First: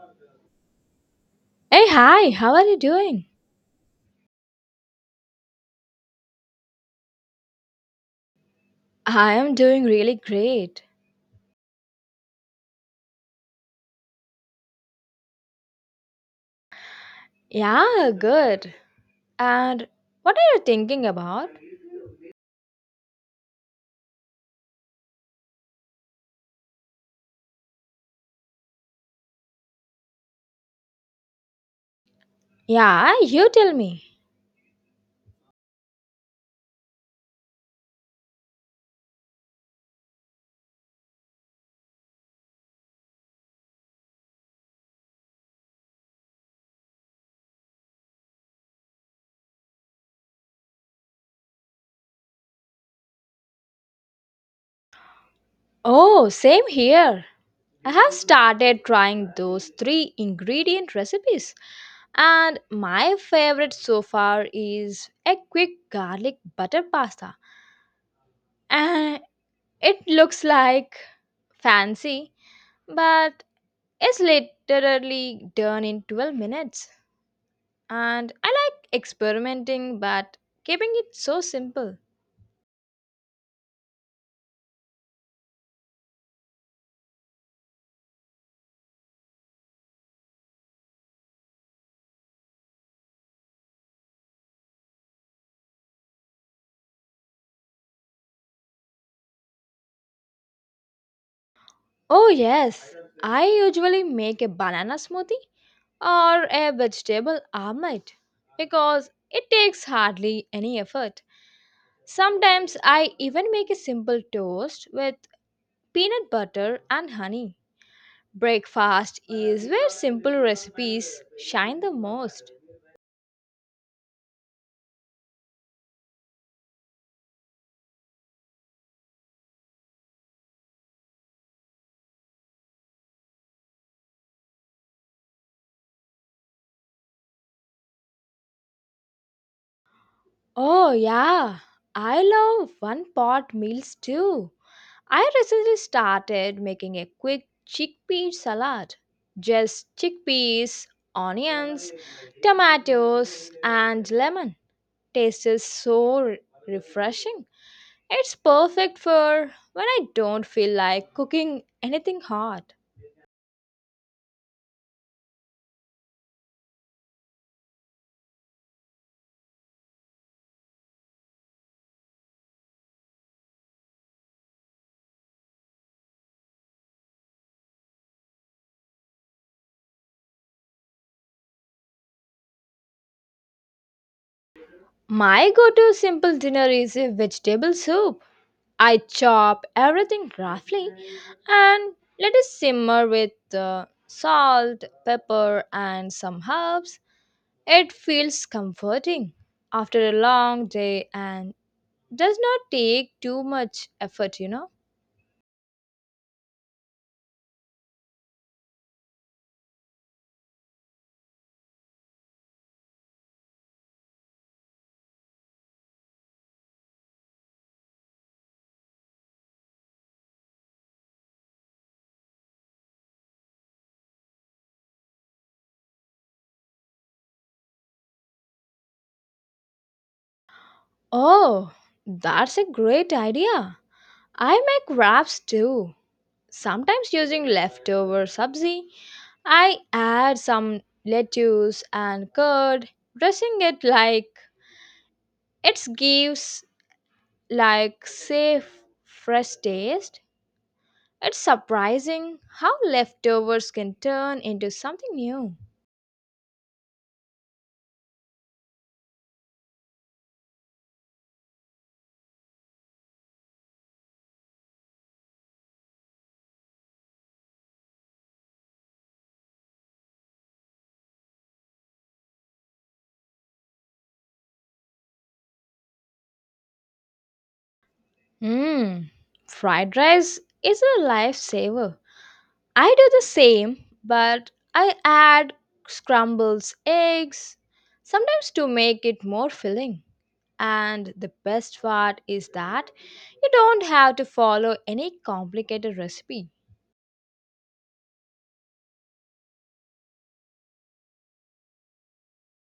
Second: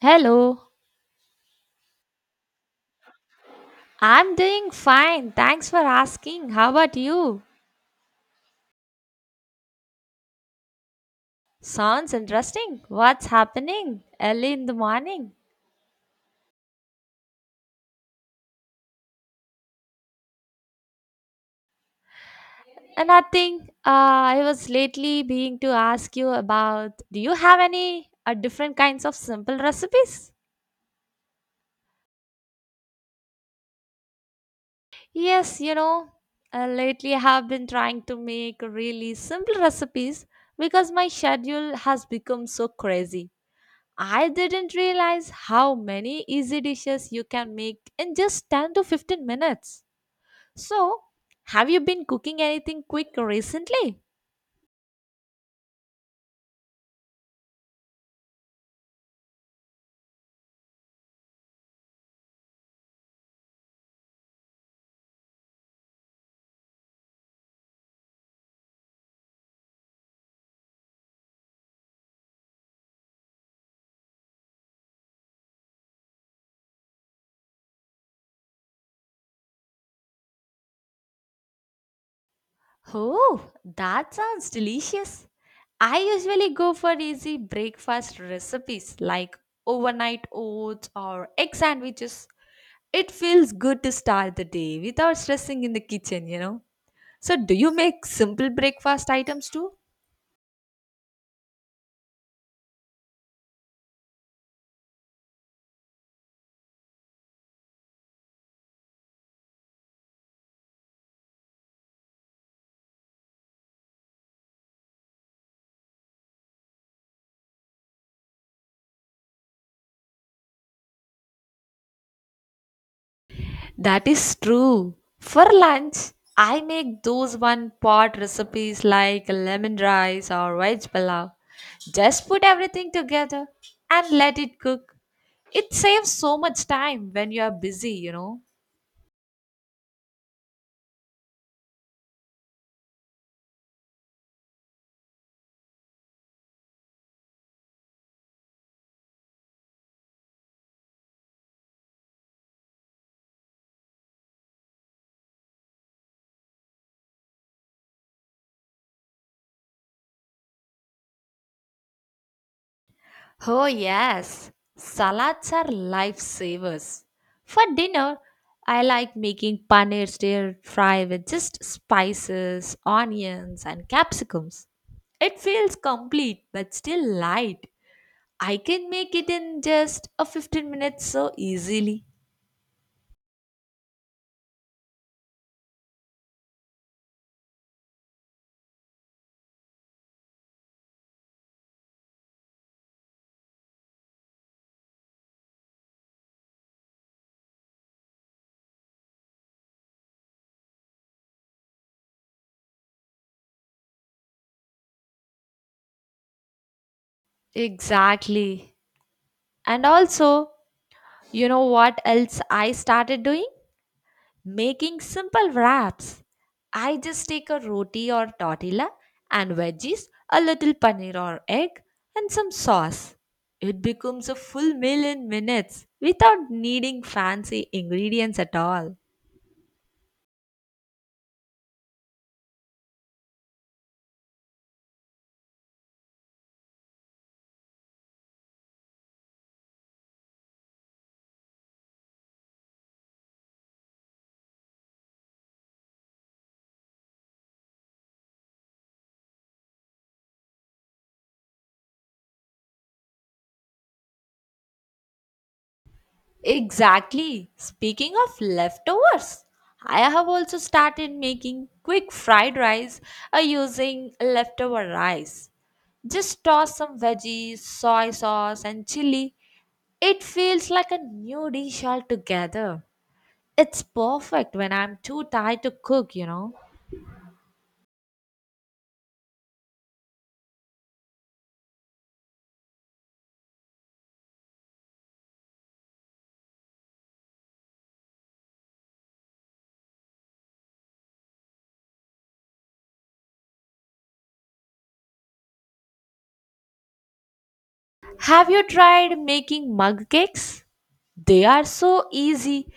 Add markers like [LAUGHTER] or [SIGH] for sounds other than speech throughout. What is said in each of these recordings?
Hello, Hey, hi, how are you doing? I'm doing fine. Thanks for asking. How about you? I am doing really great. Sounds interesting. What's happening early in the morning? Yeah, good. And what are you thinking about? Nothing. I was lately being to ask you about do you have any different kinds of simple recipes? Yeah, you tell me. Yes, lately I have been trying to make really simple recipes because my schedule has become so crazy. I didn't realize how many easy dishes you can make in just 10 to 15 minutes. So, have you been cooking anything quick recently? Oh, same here. I have started trying those three ingredient recipes, and my favorite so far is a quick garlic butter pasta. And it looks like fancy, but it's literally done in 12 minutes. And I like experimenting, but keeping it so simple. Oh, that sounds delicious. I usually go for easy breakfast recipes like overnight oats or egg sandwiches. It feels good to start the day without stressing in the kitchen. So, do you make simple breakfast items too? Oh, yes, I usually make a banana smoothie or a vegetable omelette because it takes hardly any effort. Sometimes I even make a simple toast with peanut butter and honey. Breakfast is where simple recipes shine the most. That is true. For lunch, I make those one pot recipes like lemon rice or veg palau. Just put everything together and let it cook. It saves so much time when you are busy. Oh, yeah, I love one pot meals too. I recently started making a quick chickpea salad. Just chickpeas, onions, tomatoes, and lemon. Taste is so refreshing. It's perfect for when I don't feel like cooking anything hot. Oh, yes. Salads are lifesavers. For dinner, I like making paneer stir fry with just spices, onions, and capsicums. It feels complete but still light. I can make it in just a 15 minutes so easily. My go to simple dinner is a vegetable soup. I chop everything roughly and let it simmer with salt, pepper, and some herbs. It feels comforting after a long day and does not take too much effort, you know. Exactly. And also, you know what else I started doing? Making simple wraps. I just take a roti or tortilla and veggies, a little paneer or egg, and some sauce. It becomes a full meal in minutes without needing fancy ingredients at all. Oh, that's a great idea. I make wraps too, sometimes using leftover sabzi. I add some lettuce and curd, dressing it like it gives like safe fresh taste. It's surprising how leftovers can turn into something new. Exactly. Speaking of leftovers, I have also started making quick fried rice using leftover rice. Just toss some veggies, soy sauce, and chili. It feels like a new dish altogether. It's perfect when I'm too tired to cook. Mmm, fried rice is a lifesaver. I do the same, but I add scrambles, eggs, sometimes to make it more filling. And the best part is that you don't have to follow any complicated recipe. Have you tried making mug cakes? They are so easy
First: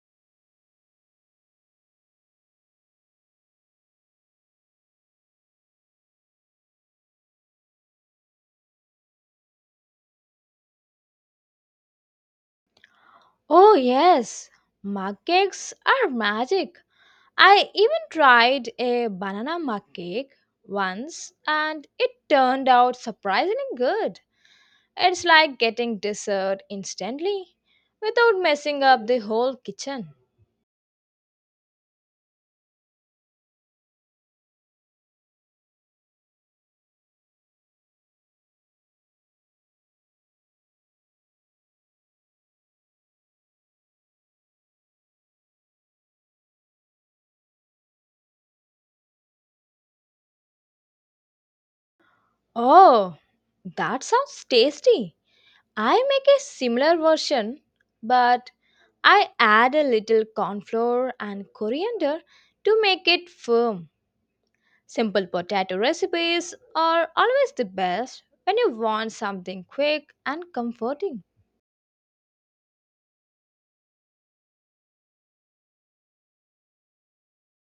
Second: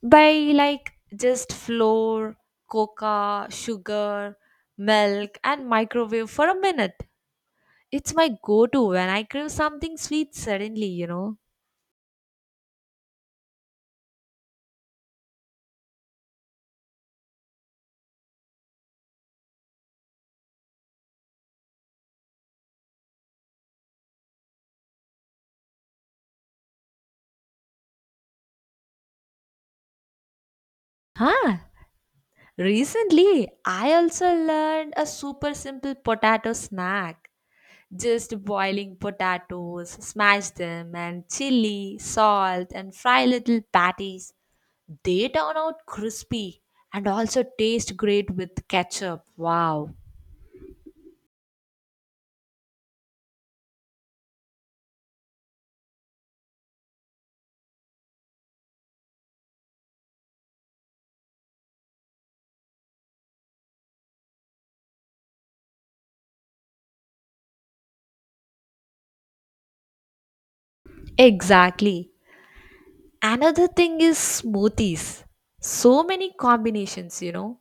by like just flour, coca sugar, milk, and microwave for a minute. It's my go-to when I crave something sweet suddenly. Oh, yes, mug cakes are magic. I even tried a banana mug cake once and it turned out surprisingly good. It's like getting dessert instantly without messing up the whole kitchen. Huh, recently I also learned a super simple potato snack. Just boiling potatoes, smash them and chili salt and fry little patties. They turn out crispy and also taste great with ketchup. Wow. Oh, that sounds tasty. I make a similar version, but I add a little corn flour and coriander to make it firm. Simple potato recipes are always the best when you want something quick and comforting. Exactly. Another thing is smoothies. So many combinations, you know.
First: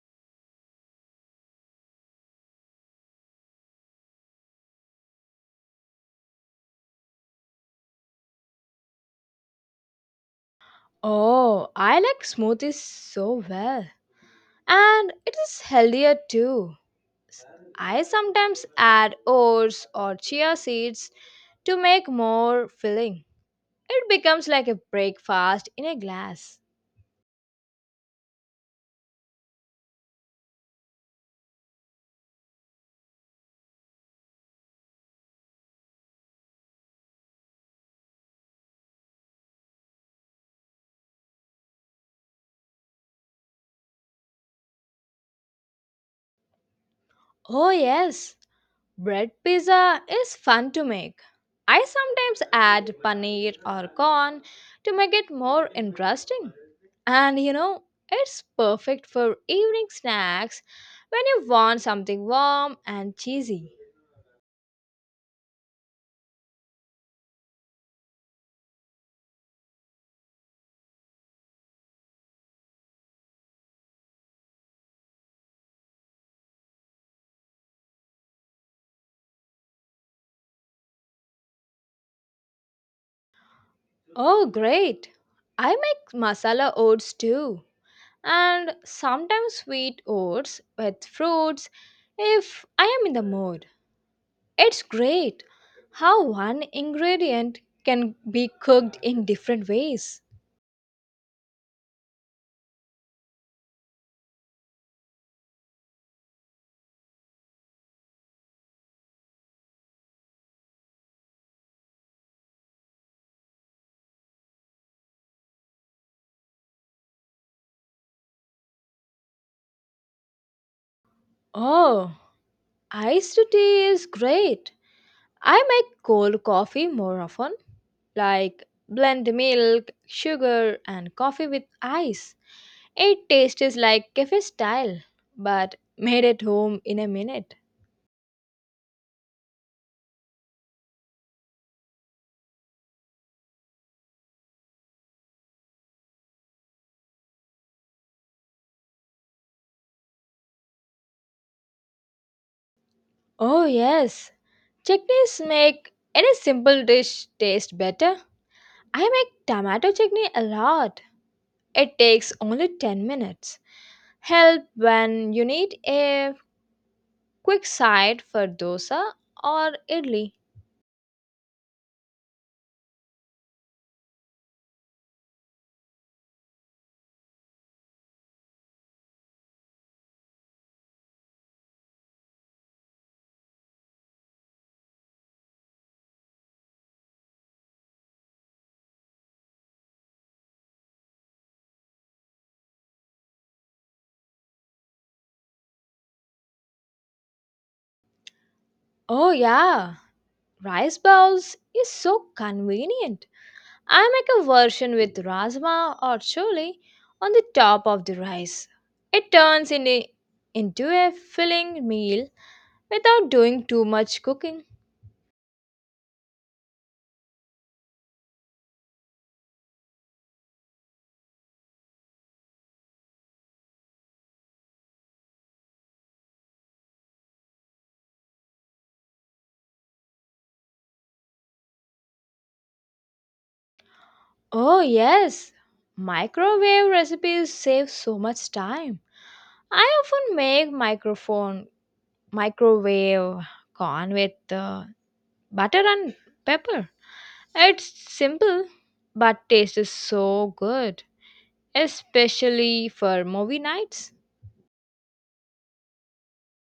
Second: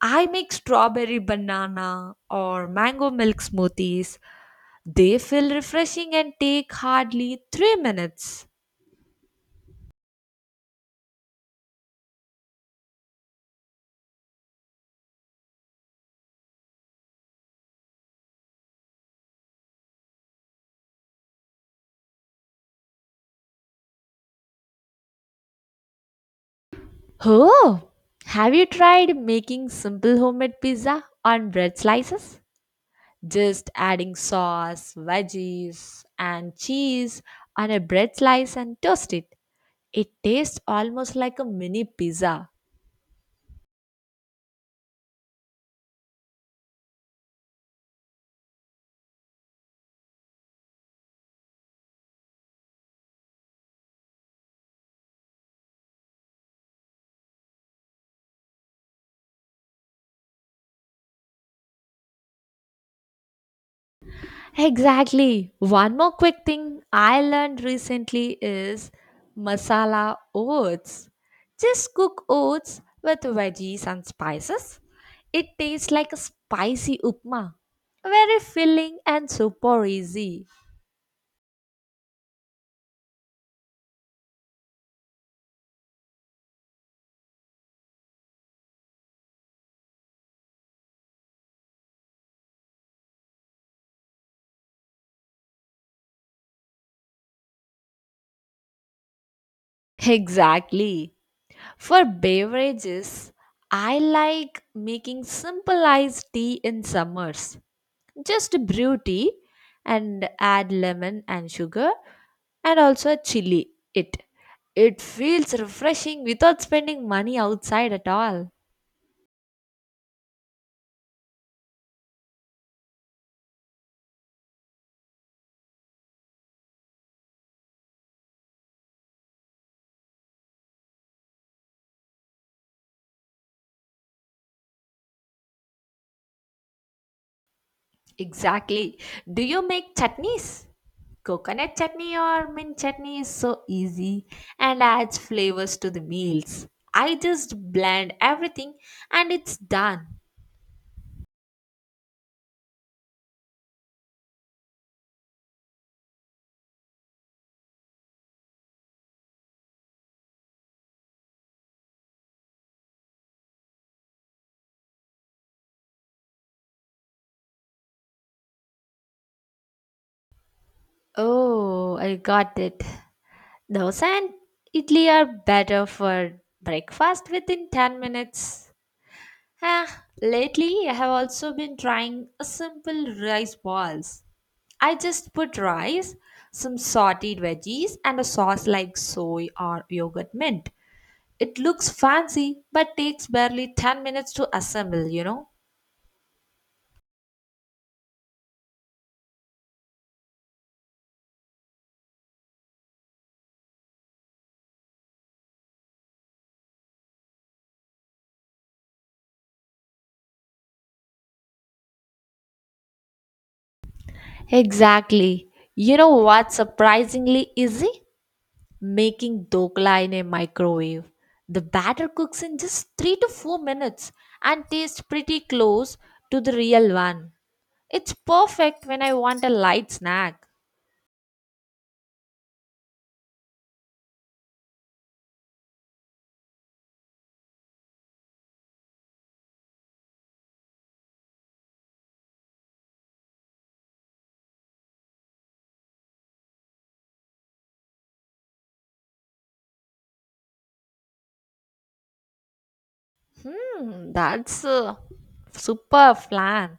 I make strawberry banana or mango milk smoothies. They feel refreshing and take hardly 3 minutes. Oh, I like smoothies so well. And it is healthier too. S- I sometimes add oats or chia seeds to make more filling. It becomes like a breakfast in a glass. Oh, have you tried making simple homemade pizza on bread slices? Just adding sauce, veggies, and cheese on a bread slice and toast it. It tastes almost like a mini pizza. Oh, yes. Bread pizza is fun to make. I sometimes add paneer or corn to make it more interesting. And you know, it's perfect for evening snacks when you want something warm and cheesy. Exactly. One more quick thing I learned recently is masala oats. Just cook oats with veggies and spices. It tastes like a spicy upma. Very filling and super easy. Oh, great! I make masala oats too, and sometimes sweet oats with fruits if I am in the mood. It's great how one ingredient can be cooked in different ways. Exactly. For beverages, I like making simple iced tea in summers. Just brew tea and add lemon and sugar and also chili it. It feels refreshing without spending money outside at all. Oh, iced tea is great. I make cold coffee more often, like blend milk, sugar, and coffee with ice. It tastes like cafe style, but made at home in a minute. Exactly. Do you make chutneys? Coconut chutney or mint chutney is so easy and adds flavors to the meals. I just blend everything and it's done. Oh, yes. Chutneys make any simple dish taste better. I make tomato chutney a lot. It takes only 10 minutes. Help when you need a quick side for dosa or idli. Oh, I got it. Dosa and idli are better for breakfast within 10 minutes. Ah, lately, I have also been trying a simple rice balls. I just put rice, some sauteed veggies, and a sauce like soy or yogurt mint. It looks fancy but takes barely 10 minutes to assemble, you know? Oh, yeah, rice bowls is so convenient. I make a version with rajma or chole on the top of the rice. It turns in a into a filling meal without doing too much cooking. Exactly. You know what's surprisingly easy? Making dokla in a microwave. The batter cooks in just 3 to 4 minutes and tastes pretty close to the real one. It's perfect when I want a light snack. Oh, yes, microwave recipes save so much time. I often make microphone microwave corn with butter and pepper. It's simple, but taste is so good, especially for movie Hmm, nights. that's a super plan.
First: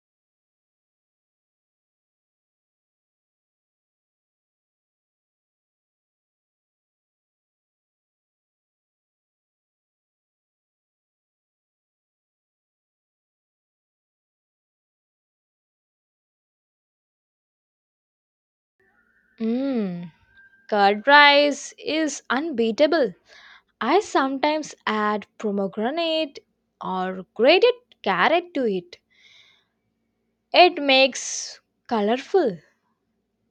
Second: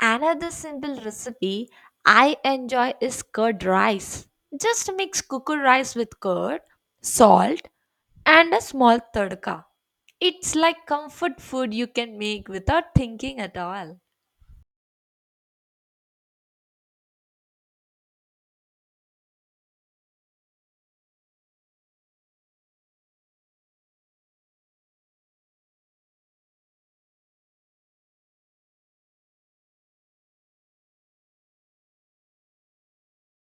Another simple recipe I enjoy is curd rice. Just mix cooker rice with curd, salt, and a small tadka. It's like comfort food you can make without thinking at all. Mmm, curd rice is unbeatable. I sometimes add pomegranate or grated carrot to it. It makes colorful.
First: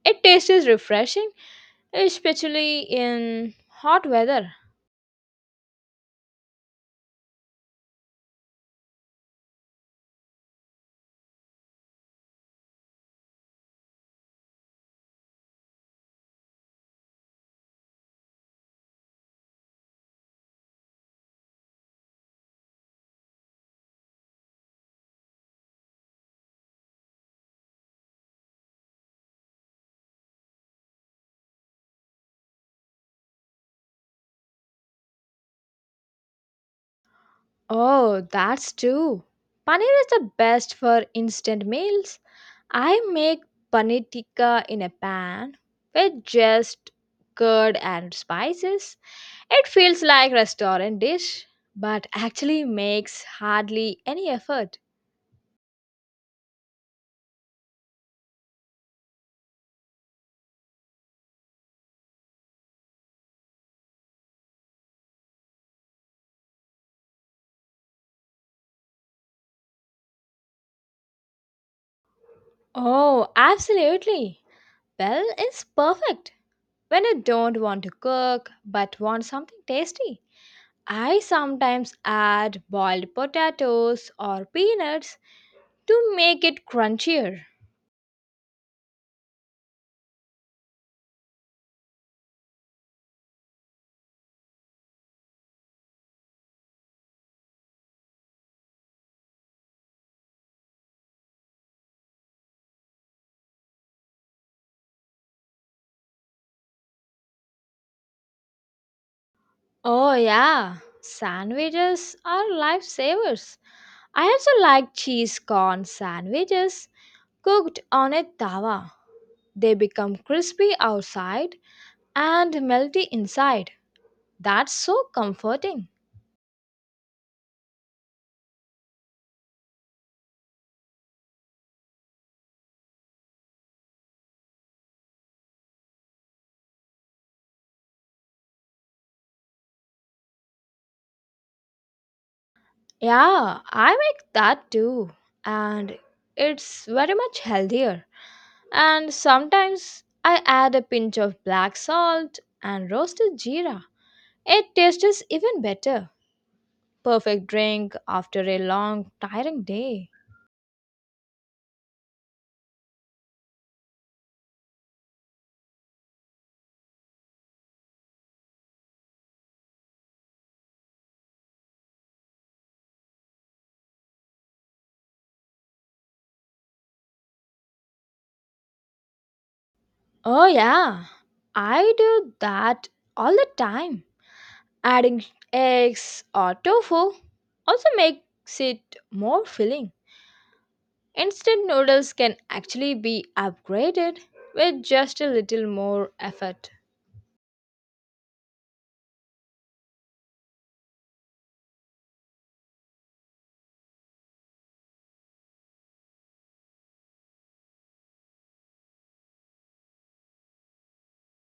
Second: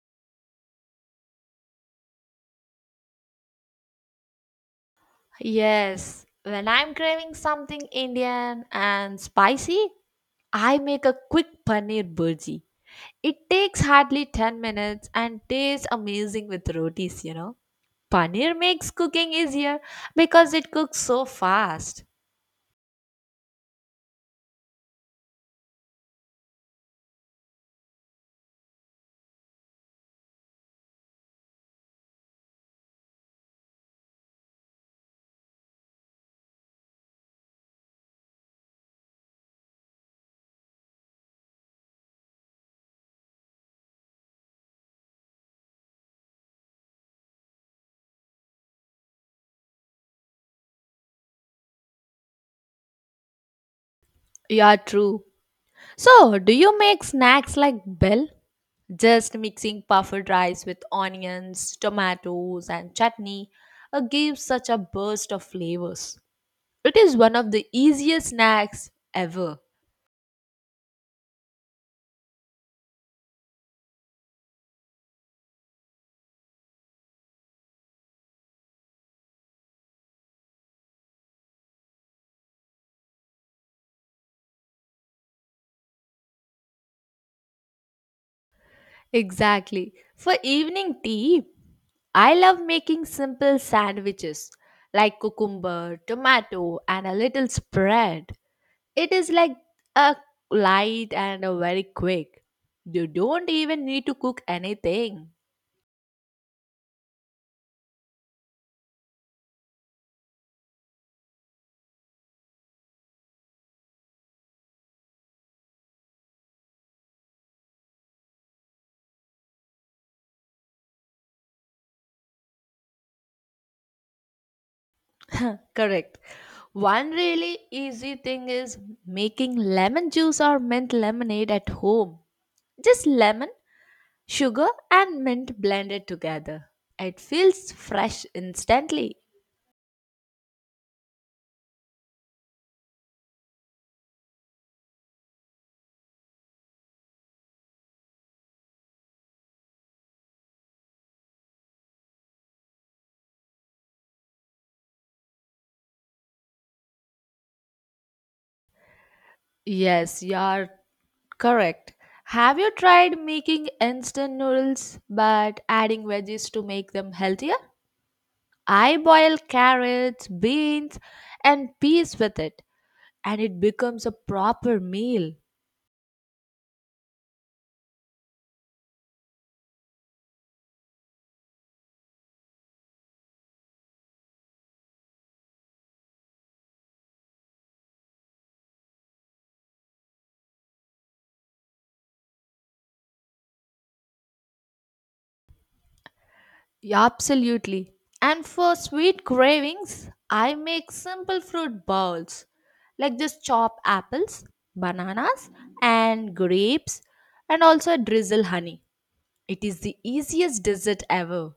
It tastes refreshing, especially in hot weather. Yes, when I'm craving something Indian and spicy, I make a quick paneer burji. It takes hardly 10 minutes and tastes amazing with rotis. Paneer makes cooking easier because it cooks so fast. Oh, that's true. Paneer is the best for instant meals. I make paneer tikka in a pan with just curd and spices. It feels like restaurant dish, but actually makes hardly any Yeah, effort. true. So, do you make snacks like bell? Just mixing puffed rice with onions, tomatoes, and chutney gives such a burst of flavors. It is one of the easiest snacks ever. Oh, absolutely. Well, it's perfect when you don't want to cook but want something tasty. I sometimes add boiled potatoes or peanuts to make it crunchier. Exactly. For evening tea, I love making simple sandwiches like cucumber, tomato, and a little spread. It is like a light and a very quick. You don't even need to cook anything. Oh, yeah, sandwiches are lifesavers. I also like cheese corn sandwiches cooked on a tawa. They become crispy outside and melty inside. That's so [LAUGHS] comforting. Correct. One really easy thing is making lemon juice or mint lemonade at home. Just lemon, sugar, and mint blended together. It feels fresh instantly. Yeah, I make that too, and it's very much healthier. And sometimes I add a pinch of black salt and roasted jeera. It tastes even better. Perfect drink after a long, tiring day. Yes, you're correct. Have you tried making instant noodles but adding veggies to make them healthier? I boil carrots, beans, and peas with it, and it becomes a proper meal. Oh, yeah, I do that all the time. Adding eggs or tofu also makes it more filling. Instant noodles can actually be upgraded with just a little more effort. Yeah, absolutely. And for sweet cravings, I make simple fruit bowls like just chop apples, bananas, and grapes, and also drizzle honey. It is the easiest dessert ever.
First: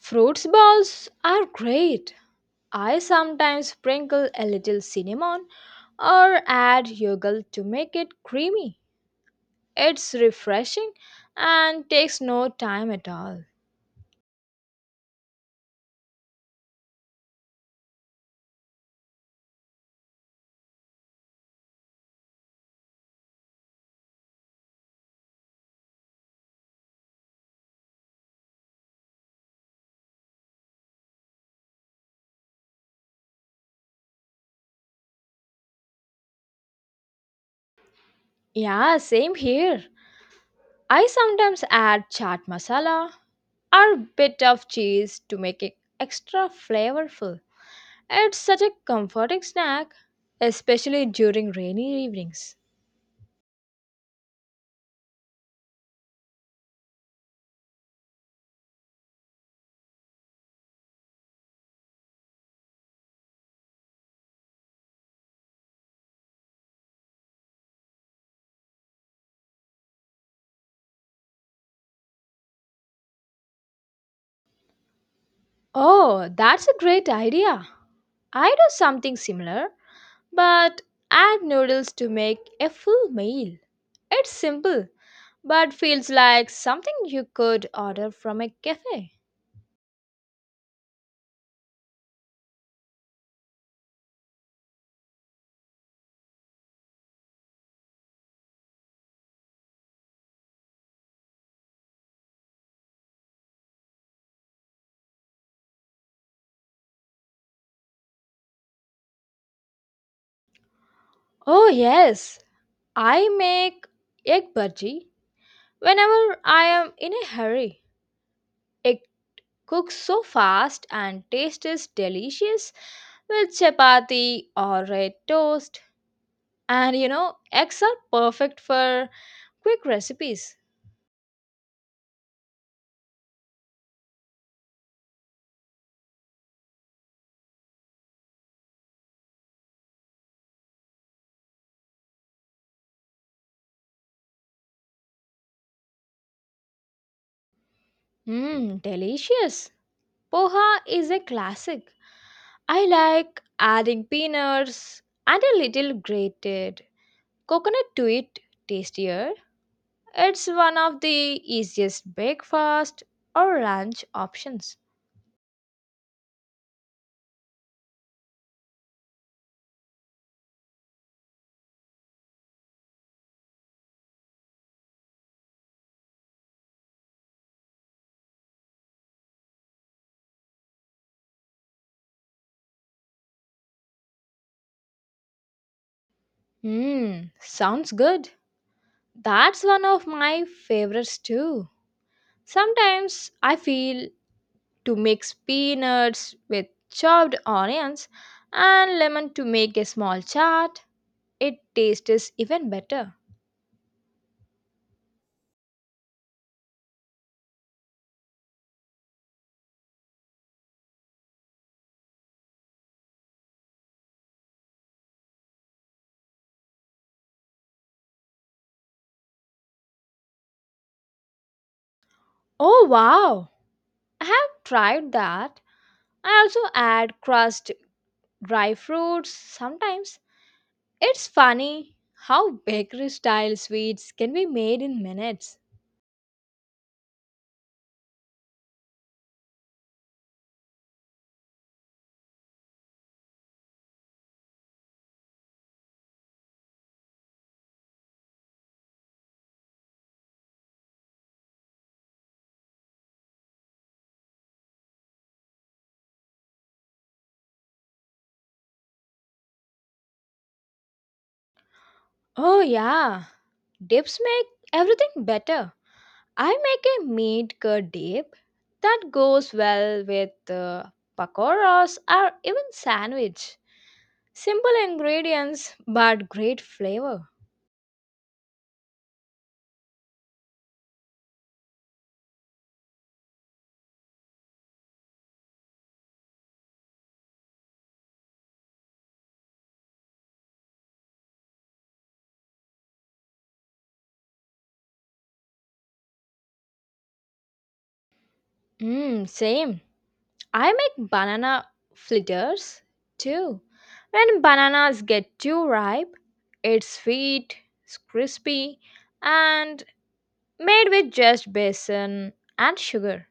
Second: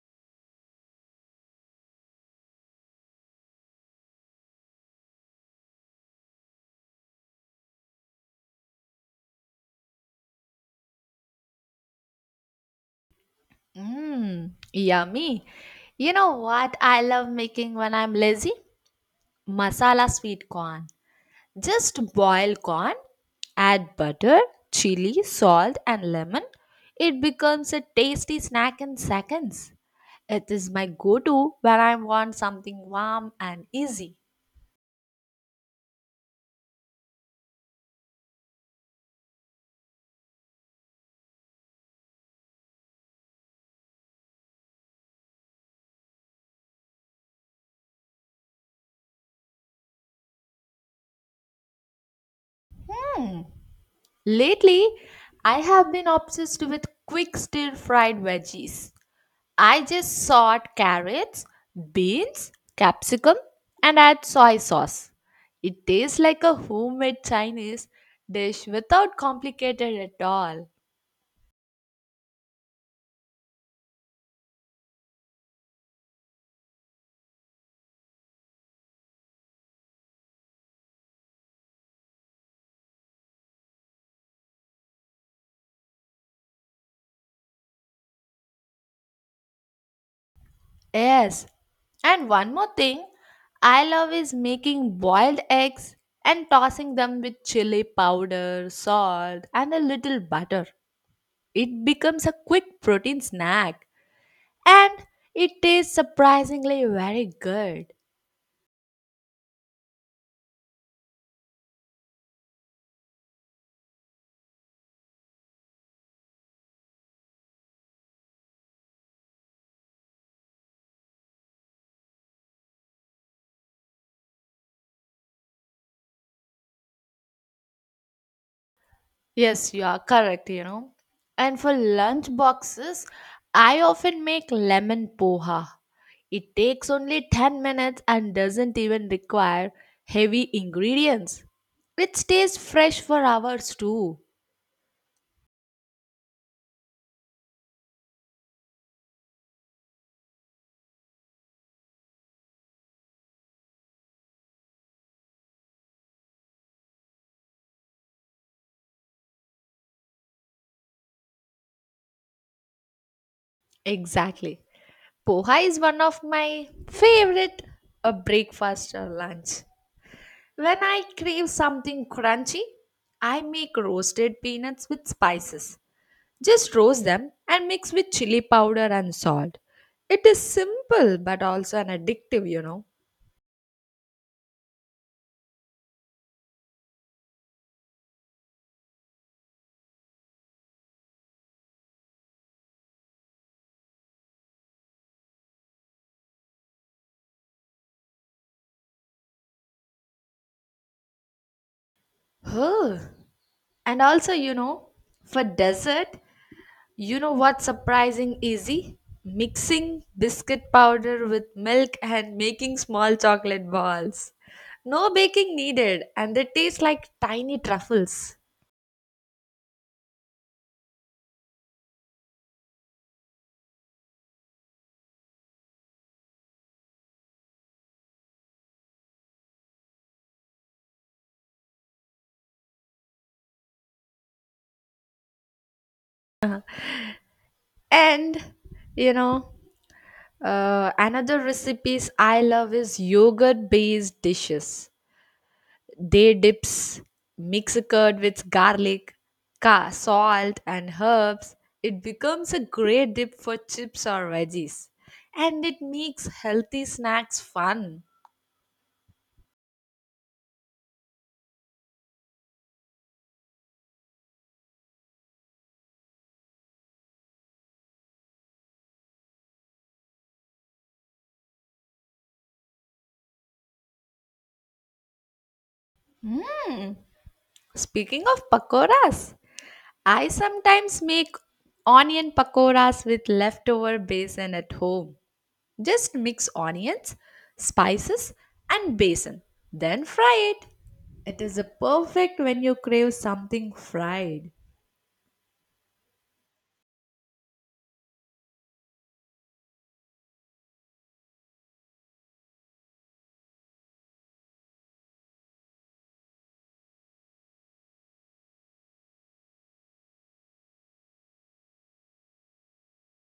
Fruits balls are great. I sometimes sprinkle a little cinnamon or add yogurt to make it creamy. It's refreshing and takes no time at all. Mmm, yummy. You know what I love making when I'm lazy? Masala sweet corn. Just boil corn, add butter, chili, salt, and lemon. It becomes a tasty snack in seconds. It is my go to when I want something warm and easy. Yeah, same here. I sometimes add chaat masala or bit of cheese to make it extra flavorful. It's such a comforting snack, especially during rainy evenings. Lately, I have been obsessed with quick stir fried veggies. I just sort carrots, beans, capsicum, and add soy sauce. It tastes like a homemade Chinese dish without complicated at all. Oh, that's a great idea. I do something similar, but add noodles to make a full meal. It's simple but feels like something you could order from a cafe. Yes. And one more thing I love is making boiled eggs and tossing them with chili powder, salt, and a little butter. It becomes a quick protein snack and it tastes surprisingly very good. Oh, yes, I make egg bhaji whenever I am in a hurry. It cooks so fast and taste is delicious with chapati or red toast. And you know, eggs are perfect for Yes, you quick are correct, recipes. And for lunch boxes, I often make lemon poha. It takes only 10 minutes and doesn't even require heavy ingredients. It stays fresh for hours too. Mmm, delicious. Poha is a classic. I like adding peanuts and a little grated coconut to it tastier. It's one of the easiest breakfast or lunch Exactly. options. Poha is one of my favorite breakfast or lunch. When I crave something crunchy, I make roasted peanuts with spices. Just roast them and mix with chili powder and salt. It is simple but also an addictive. Hmm, sounds good. That's one of my favorites too. Sometimes I feel to mix peanuts with chopped onions and lemon to make a small chat. It tastes even Oh, better. and also, you know, for dessert, you know what's surprising easy? Mixing biscuit powder with milk and making small chocolate balls. No baking needed, and they taste like tiny truffles. Oh wow, I have tried that. I also add crushed dry fruits sometimes. It's funny how bakery style sweets can be made in minutes. And you know, another recipes I love is yogurt based dishes. They dips mix a curd with garlic, salt, and herbs. It becomes a great dip for chips or veggies, and it makes healthy snacks fun. Oh, yeah, dips make everything better. I make a meat curd dip that goes well with pakoras or even sandwich. Simple ingredients but great Mmm. flavor. Speaking of pakoras, I sometimes make onion pakoras with leftover basin at home. Just mix onions, spices, and basin, then fry it. It is a perfect when you crave something fried. Mmm, same. I make banana fritters too. When bananas get too ripe, it's sweet, it's crispy, and made with just besan and sugar.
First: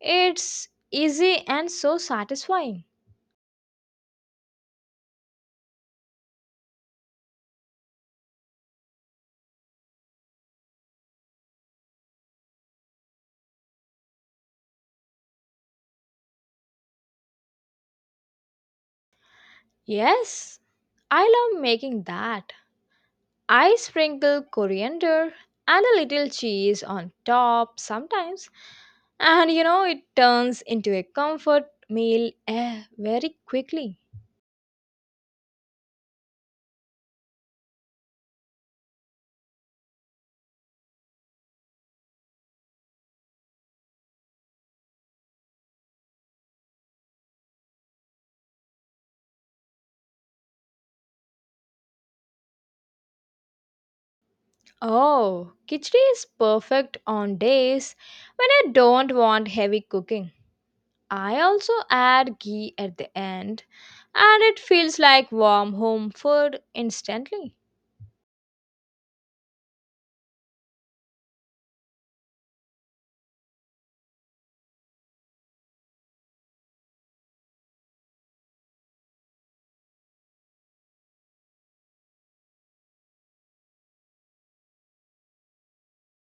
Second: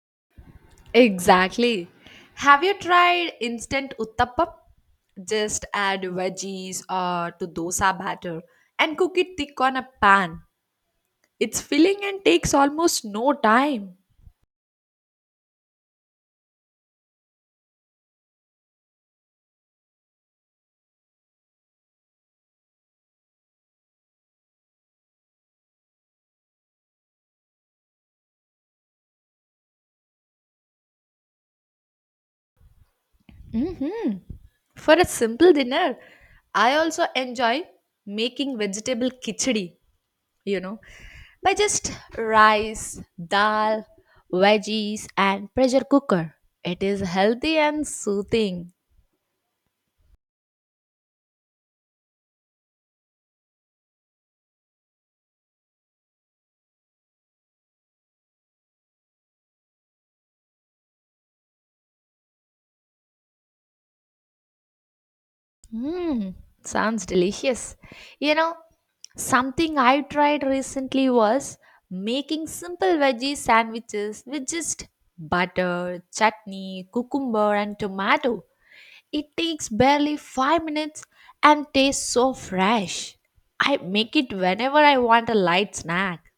It's easy and Exactly. so Have you satisfying. tried instant uttapam? Just add veggies to dosa batter and cook it thick on a pan. It's filling and takes almost no time. Yes, I love making that. I sprinkle coriander and a little cheese on top sometimes, and you know, it turns into a comfort meal very quickly. Hmm. For a simple dinner, I also enjoy making vegetable khichdi, you know, by just rice, dal, veggies, and pressure cooker. It is healthy and soothing. Oh, khichdi is perfect on days when I don't want heavy cooking. I also add ghee at the end, and it feels like warm home Mmm, food sounds instantly. delicious. You know, something I tried recently was making simple veggie sandwiches with just butter, chutney, cucumber, and tomato. It takes barely 5 minutes and tastes so fresh. I make it whenever I want a light snack.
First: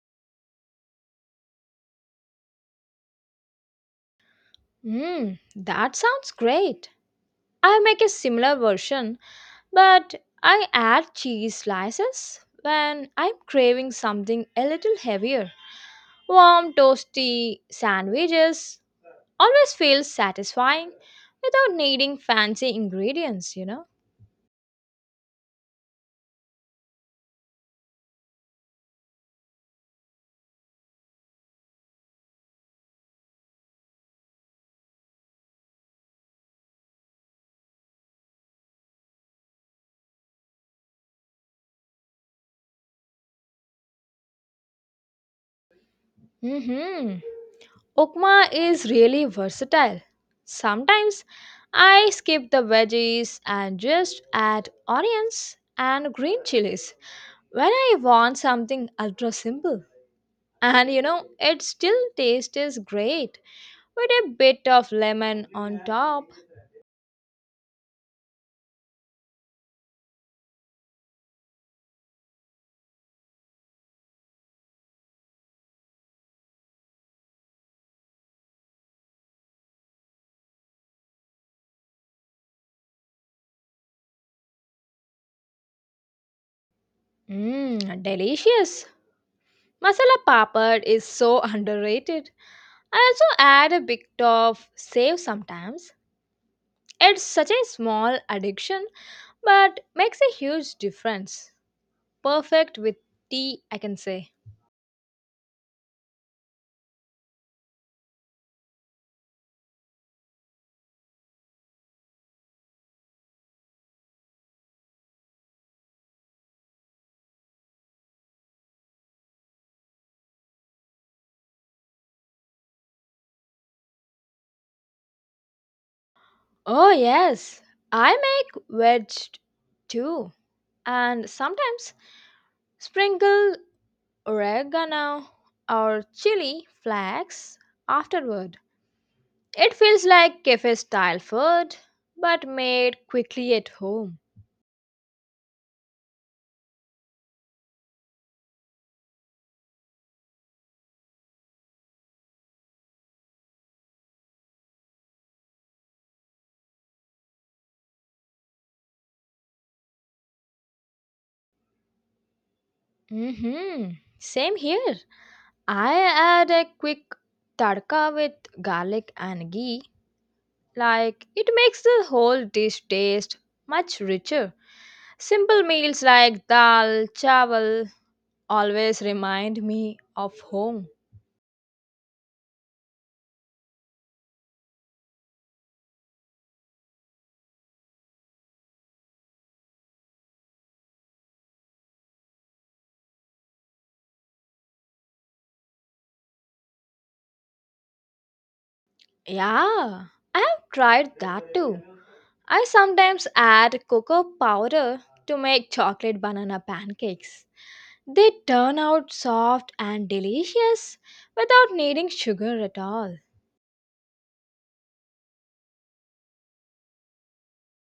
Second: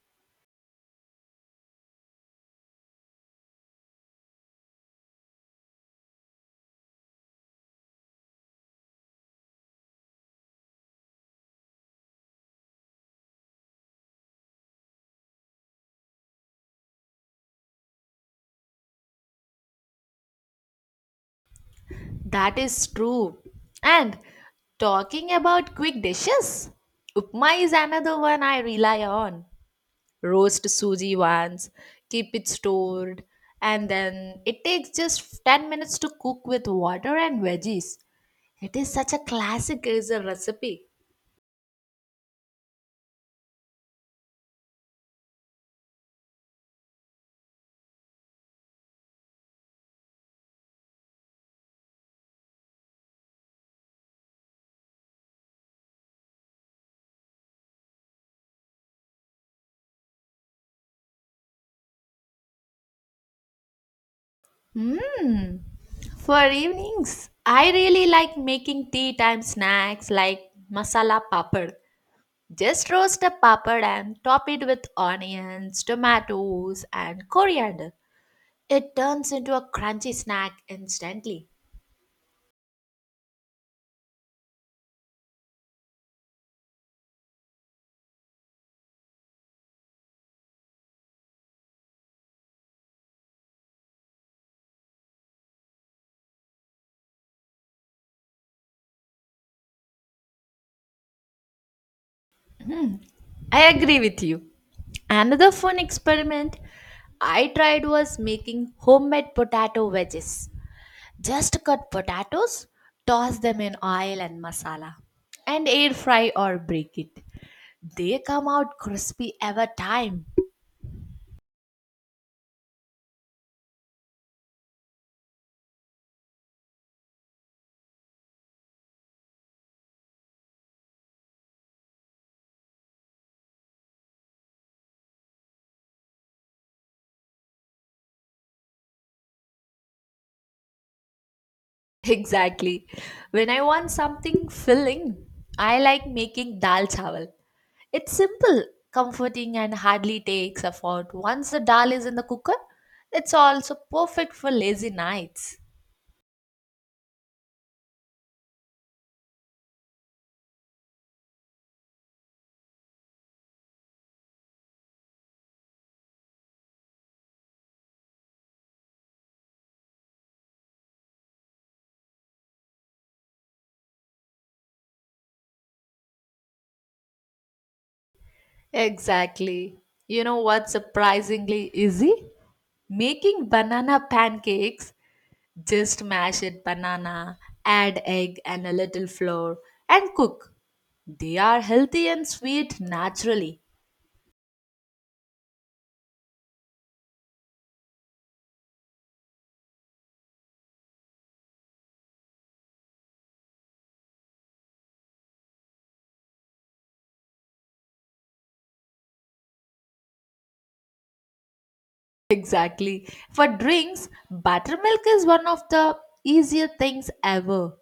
Mmm, that sounds great. I make a similar version, but I add cheese slices when I'm craving something a little heavier. Warm, toasty sandwiches always feels satisfying without needing That fancy is true. ingredients, you know. And talking about quick dishes, upma is another one I rely on. Roast suji once, keep it stored, and then it takes just 10 minutes to cook with water and veggies. It is such a classic as a recipe. Mm-hmm. Ukma is really versatile. Sometimes I skip the veggies and just add onions and green chilies when I want something ultra simple. And you know, it still tastes great with a bit of lemon Mmm. on top. For evenings, I really like making tea time snacks like masala papad. Just roast a papad and top it with onions, tomatoes, and coriander. It turns into a crunchy snack instantly. Mmm, delicious. Masala papad is so [LAUGHS] underrated. I also add a bit of save sometimes. It's such a small addiction but makes a huge difference. Perfect Hmm, with tea, I I can agree with say. you. Another fun experiment I tried was making homemade potato wedges. Just cut potatoes, toss them in oil and masala, and air fry or bake it. They come out crispy every time. [LAUGHS] Oh, yes, I make wedge too. And sometimes sprinkle oregano or chili flakes afterward. It feels like cafe style food but Exactly. made When quickly I at want home. something filling, I like making dal chawal. It's simple, comforting, and hardly takes effort. Once the dal is in the cooker, it's also perfect for lazy nights. Mm hmm. Same here. I add a quick tadka with garlic and ghee. Like it makes the whole dish taste much richer. Simple meals like dal, chawal always remind Exactly. me You of know what's home. surprisingly easy? Making banana pancakes. Just mash it banana, add egg and a little flour, and cook. They are healthy and sweet naturally. Yeah, I have tried that too. I sometimes add cocoa powder to make chocolate banana pancakes. They turn out soft and delicious without needing sugar at Exactly. all. For drinks, buttermilk is one of the easier things ever.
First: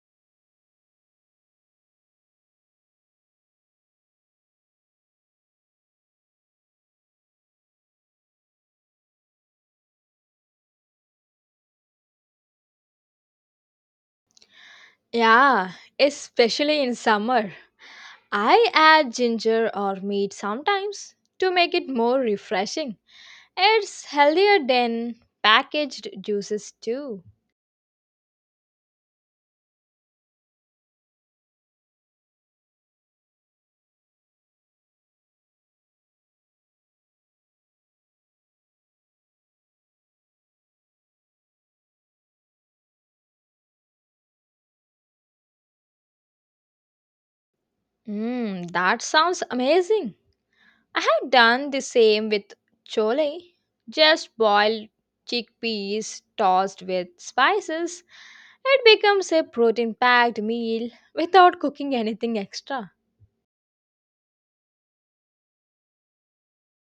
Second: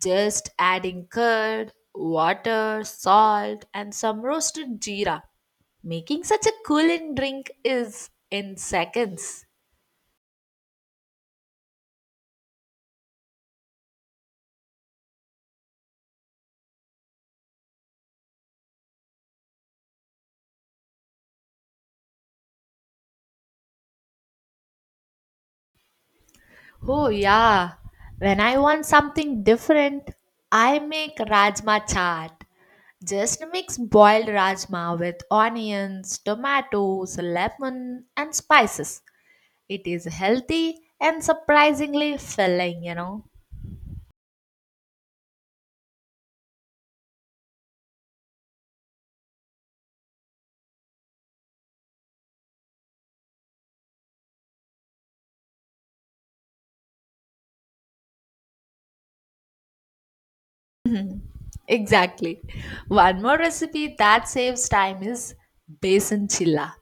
Just adding curd, water, salt, and some roasted jeera. Making such a cooling drink is in seconds. Yeah, especially in summer. I add ginger or meat sometimes to make it more refreshing. It's healthier than packaged juices Oh, too. yeah. When I want something different, I make rajma chaat. Just mix boiled rajma with onions, tomatoes, lemon, and spices. It is healthy and surprisingly filling, you know. Mmm, that sounds amazing. I have done the same with chole. Just boiled chickpeas tossed with spices. It becomes a protein packed meal without [LAUGHS] cooking anything Exactly. extra. One more recipe that saves time is basin chilla.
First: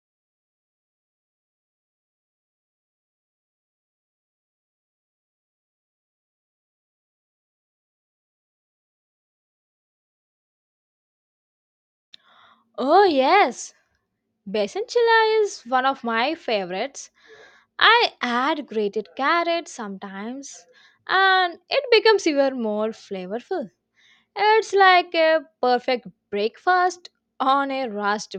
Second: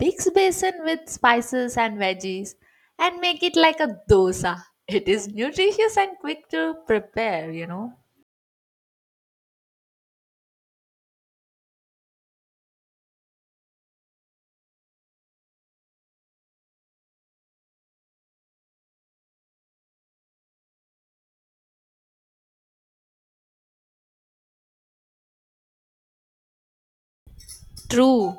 Mix basin with spices and veggies and make it like a dosa. It is nutritious and quick to prepare. Oh, yes, Besan chilla is one of my favorites. I add grated carrots sometimes and it becomes even more flavorful. It's like a perfect breakfast on a rust True.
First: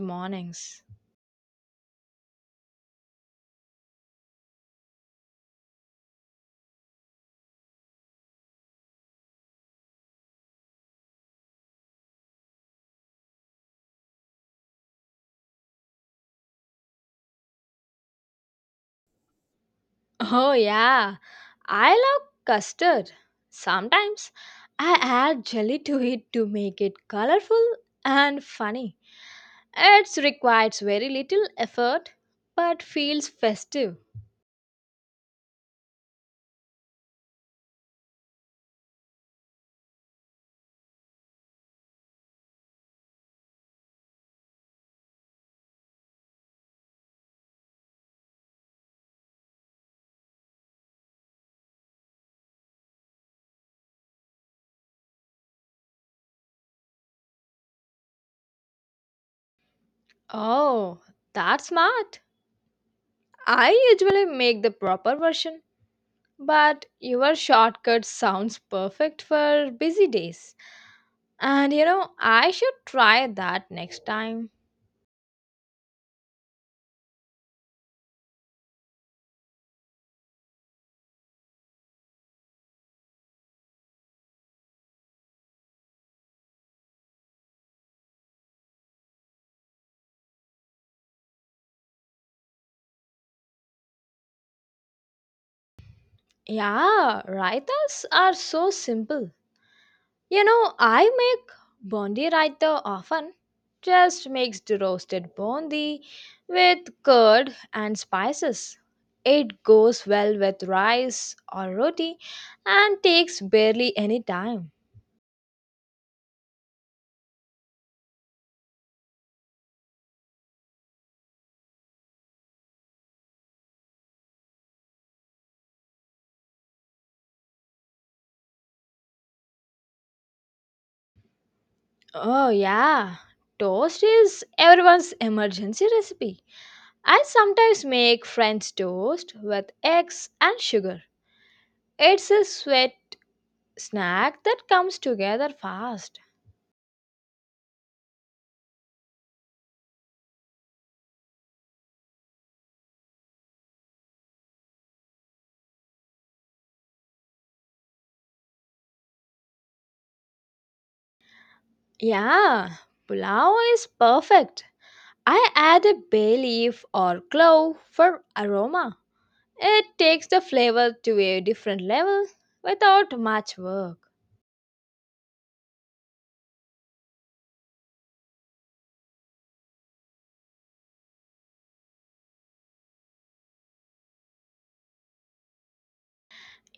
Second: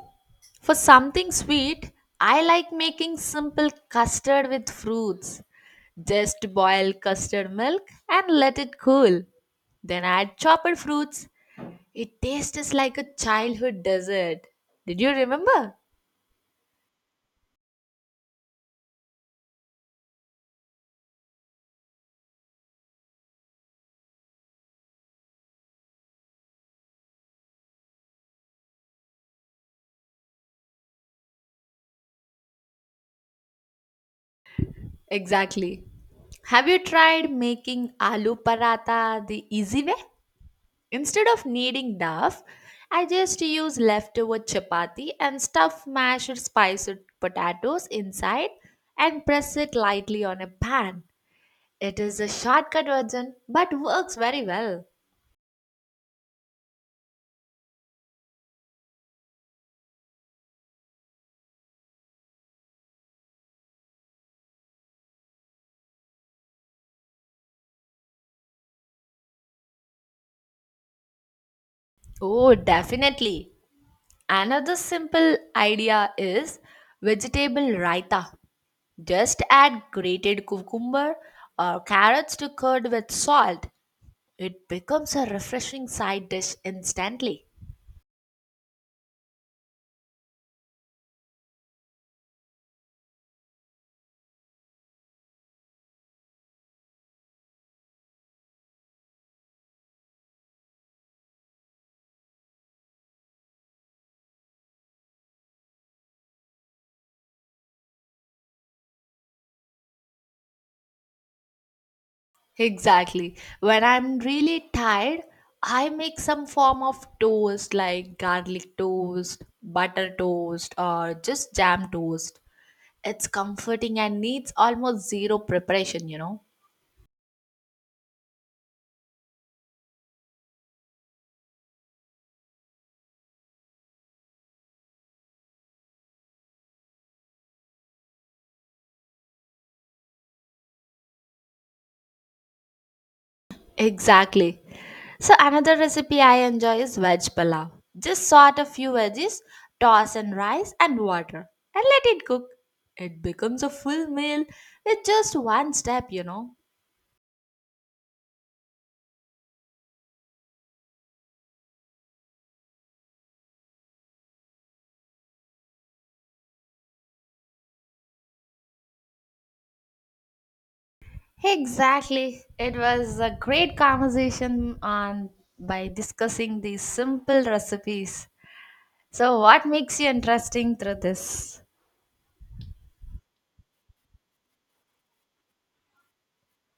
For something sweet, I like making simple custard with fruits. Just boil custard milk and let it cool. Then add chopped fruits. It tastes like a childhood dessert. Did you remember? Oh yeah, I love custard. Sometimes I add jelly to it to make it colorful and funny. It requires very little effort but feels festive. Exactly. Have you tried making aloo paratha the easy way? Instead of kneading dough, I just use leftover chapati and stuff mashed spiced potatoes inside and press it lightly on a pan. It is a shortcut version but works very well. Oh, that's smart. I usually make the proper version, but your shortcut sounds perfect for busy days. And you know, I Oh, should try definitely. that next time. Another simple idea is vegetable raita. Just add grated cucumber or carrots to curd with salt. It becomes a refreshing side dish instantly. Yeah, raitas are so simple. You know, I make bondi raita often. Just mix the roasted bondi with curd and spices. It goes well with rice or roti and Exactly. takes When barely I'm any really time. tired, I make some form of toast like garlic toast, butter toast, or just jam toast. It's comforting and needs almost zero preparation. Oh, yeah. Toast is everyone's emergency recipe. I sometimes make French toast with eggs and sugar. It's a sweet snack Exactly. that comes So together another fast. recipe I enjoy is veg palav. Just sort a few veggies, toss in rice and water, and let it cook. It becomes a full meal with just one step. Yeah, pulao is perfect. I add a bay leaf or clove for aroma. It takes the flavor to a different level Exactly. It was without a much great work. conversation on by discussing these simple recipes. So what makes you interesting through this?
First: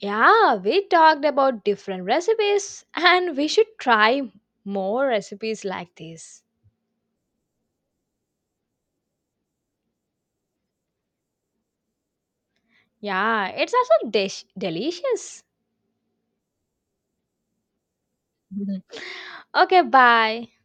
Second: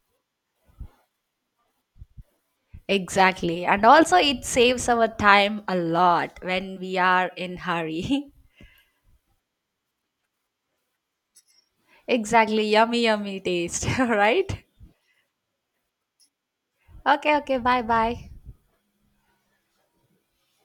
Yeah, we talked about different recipes and we Exactly. should And also try it saves more our time recipes a like lot this. when we are in hurry. [LAUGHS] Exactly. Yummy, yummy Yeah, it's taste. [LAUGHS] also dish Right? delicious. Okay, okay. Bye bye. [LAUGHS] Okay, bye.